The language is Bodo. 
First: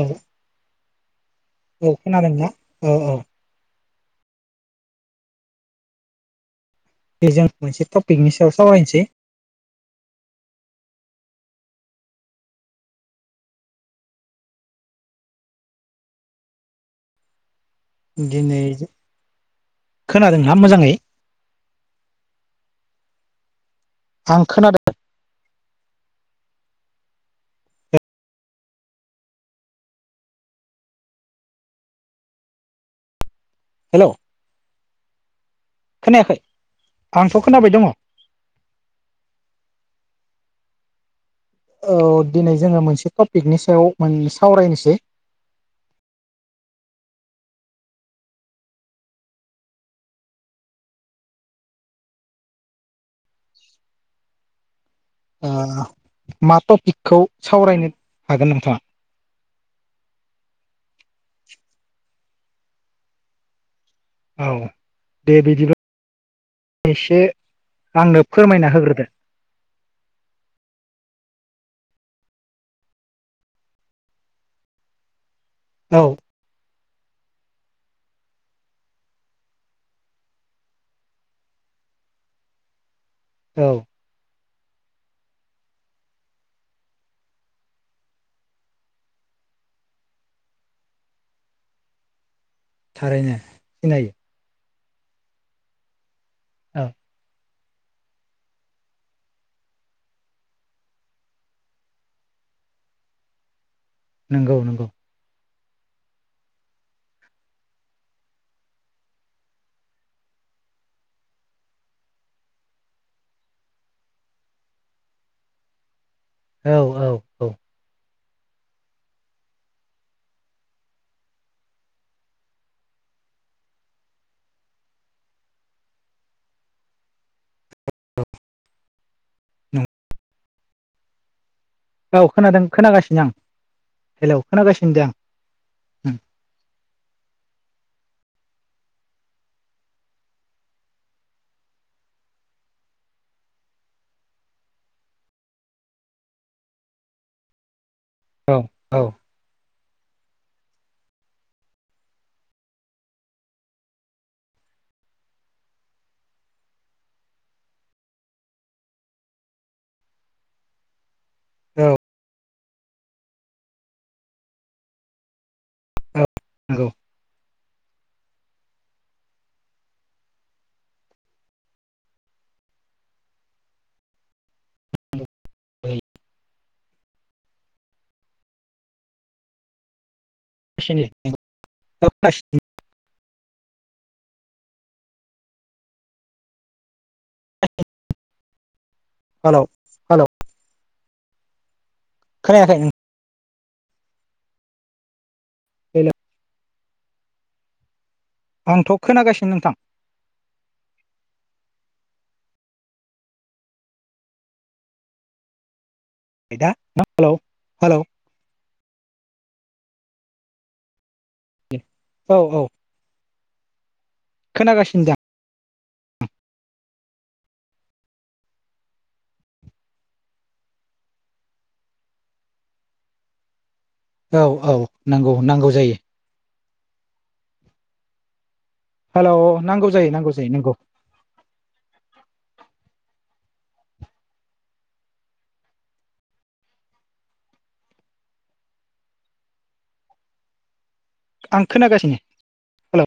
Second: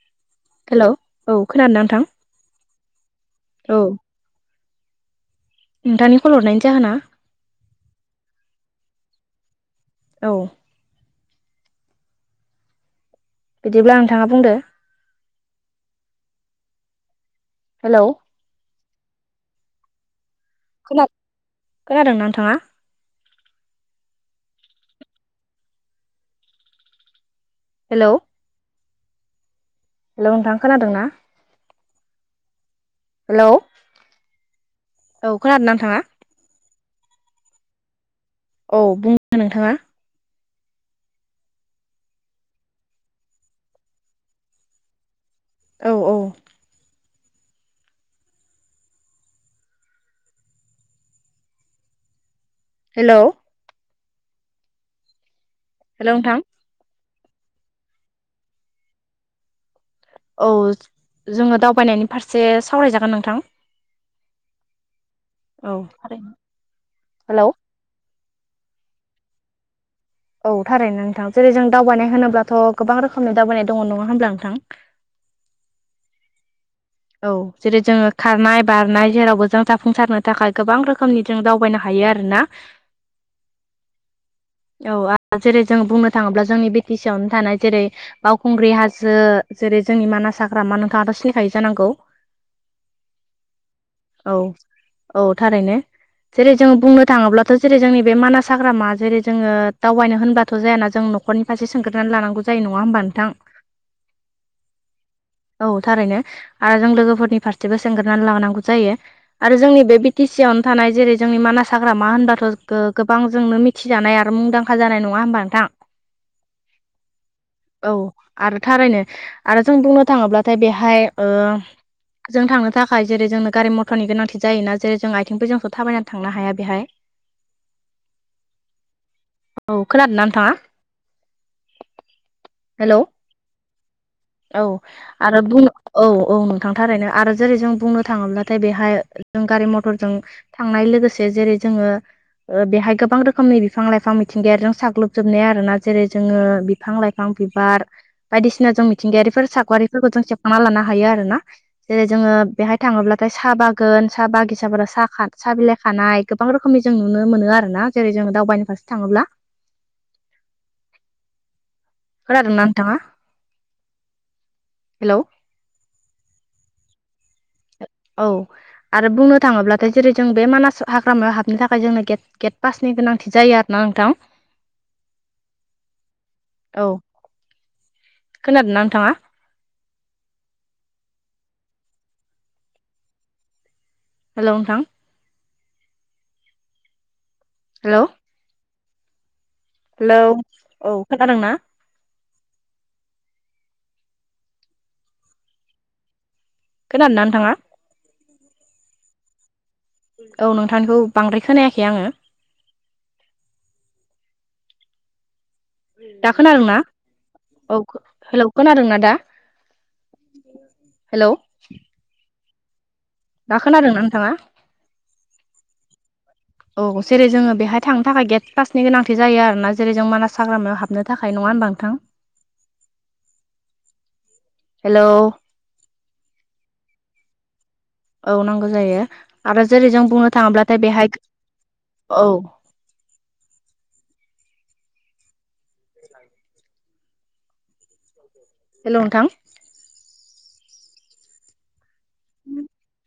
औ हेलौ औ खोनादोंना औ नोंथां खोनादोंना? औ औ। औ। नोंथांनि कल हरनायनि जाहोना? बे जों मोनसे टपिकनि सायाव सावरायनोसै। औ। बिदिब्ला नोंथाङा बुंदो। हेलौ। दिनै, खोनादों ना मोजाङै? खोना खोनादोंना नोंथाङा आं खोनादों। हेलौ। हेलौ, नोंथां खोनादों ना? हेलौ। हेलौ। औ खोनादोंना नोंथाङा? खोनायाखै? आंथ' खोनाबाय दङ। औ बुं नोंथाङा ओ दिनै जोङो मोनसे टपिकनि सायाव सावरायनोसै। औ औ। हेलौ। ओ हेलौ नोंथां। मा टपिकखौ सावरायनो हागोन नोंथाङा? औ जोङो दावबायनायनि फारसे सावरायजागोन नोंथां। औ दे औ थारैनो बिदिब्ला एसे हेलौ आंनो फोरमायना होग्रोदो। औ थारैनो नोंथां जेरै जों दावबायनाय होनोब्लाथ' गोबां रोखोमनि दावबायनाय दङ नङा होमब्ला नोंथां? औ। औ जेरै जोङो खारनाय बारनाय जेरावबो जों जाफुंसारनो थाखाय गोबां रोखोमनि जों दावबायनो हायो आरोना औ औ जेरै जोंङो बुंनो थाङोब्ला जोंनि बि टि सि आवनो थानाय जेरै बावखुंग्रि हाजो जेरै जोंनि मानास हाग्रामा नोंथाङाथ' सिनायखायो जानांगौ? थारैनो सिनायो औ औ थारैनो जेरै जोङो औ बुंनो थाङोब्ला जेरै जोंनि बे मानास हाग्रामा जेरै जोङो दावबायनो होनबाथ' जायाना जों नखरनि सासे सोंग्रोनानै लानांगौ जायो नङा होमबा नोंथां नंगौ नंगौ औ थारैनो आरो जों लोगोफोरनि फारसेबो सोंग्रोनानै लानांगौ जायो। आरो जोंनि बे बि टि सि आवनो थानाय जेरै जोंनि मानास हाग्रामा होनबाथ' गोबां जोंनो मि थिजानाय आरो मुंदांखा जानाय नङा होनबा नोंथां औ औ औ आरो थारैनो आरो जों बुंनो थाङोब्लाथाय बेहाय ओ जों थांनो थाखाय जेरै जोंनो गारि मथरनि गोनांथि जायोना जेरै जों आइथिंबो जोंथ' थाबायनानै थांनो हाया बेहाय [inaudible] औ नंगौ। खोनादों ना नोथाङा औ खोनादों खोनागासिनो आं हेलौ औ खोनागासिनो दे आं आरो बुं औ औ नोंथां थारैनो आरो जेरै जों बुंनो थाङोब्लाथाय बेहाय जों गारि मथरजों थांनाय लोगोसे जेरै जोङो ओ बेहाय गोबां रोखोमनि बिफां-लाइफां मिथिंगायारिजो साग्लोबजोबनाय आरो ना जेरै जोङो बिफां-लाइ फां बिबार औ बायदिसिना जों औ मिथिंगायारिफोर सावगारिफोरखौ जों सेबखांना लानो हायो आरोना जेरै जोङो बेहाय थाङोब्लाथाय साह बागान साहा बागिसाफोराव साहा साहा बिलाइ खानाय गोबां रोखोमनि जों नुनो मोनो आरोना जेरै जोङो दावबायनो फारसे थाङोब्ला औ खोनादोंना नोंथाङा हेलौ औ नंगौ औ आरो बुंनो थाङोब्लाथाय जेरै जों बे मानास हाग्रामायाव हाबनो थाखाय जोंनो गेट गेट पासनि गोनांथि जायो आरोना नोंथां। [inaudible] औ खोनादों ना नोंथाङा नि [unintelligible] हेल' नोंथां हेल' हेल' हेलौ औ खोनादोंना खोनायाखै हेल' खोनादोंना नोथांङा आंथ' खोनागासिनो नोंथां औ नोंथांनिखौ बांद्राय खोनायाखै आङो दा खोनादोंना औ हेलौ खोनादोंना दा हेलौ औ औ दा खोनादों ना नोंथाङा खोनागासिनो दा औ जेरै जोङो बेहाय थांनो थाखाय गेट पासनि गोनांथि जायो आरोना जेरै जों मानास हाग्रामायाव हाबनो थाखाय नङा होनबा नोंथां औ औ हेलौ नांगौ नांगौ जायो औ नांगौ जायो हेलौ आरो नांगौ जेरै जों जायो नांगौ बुंनो जायो नंगौ थाङोब्लाथाय बेहाय औ हेलौनथां आं खोनागासिनो हेलौ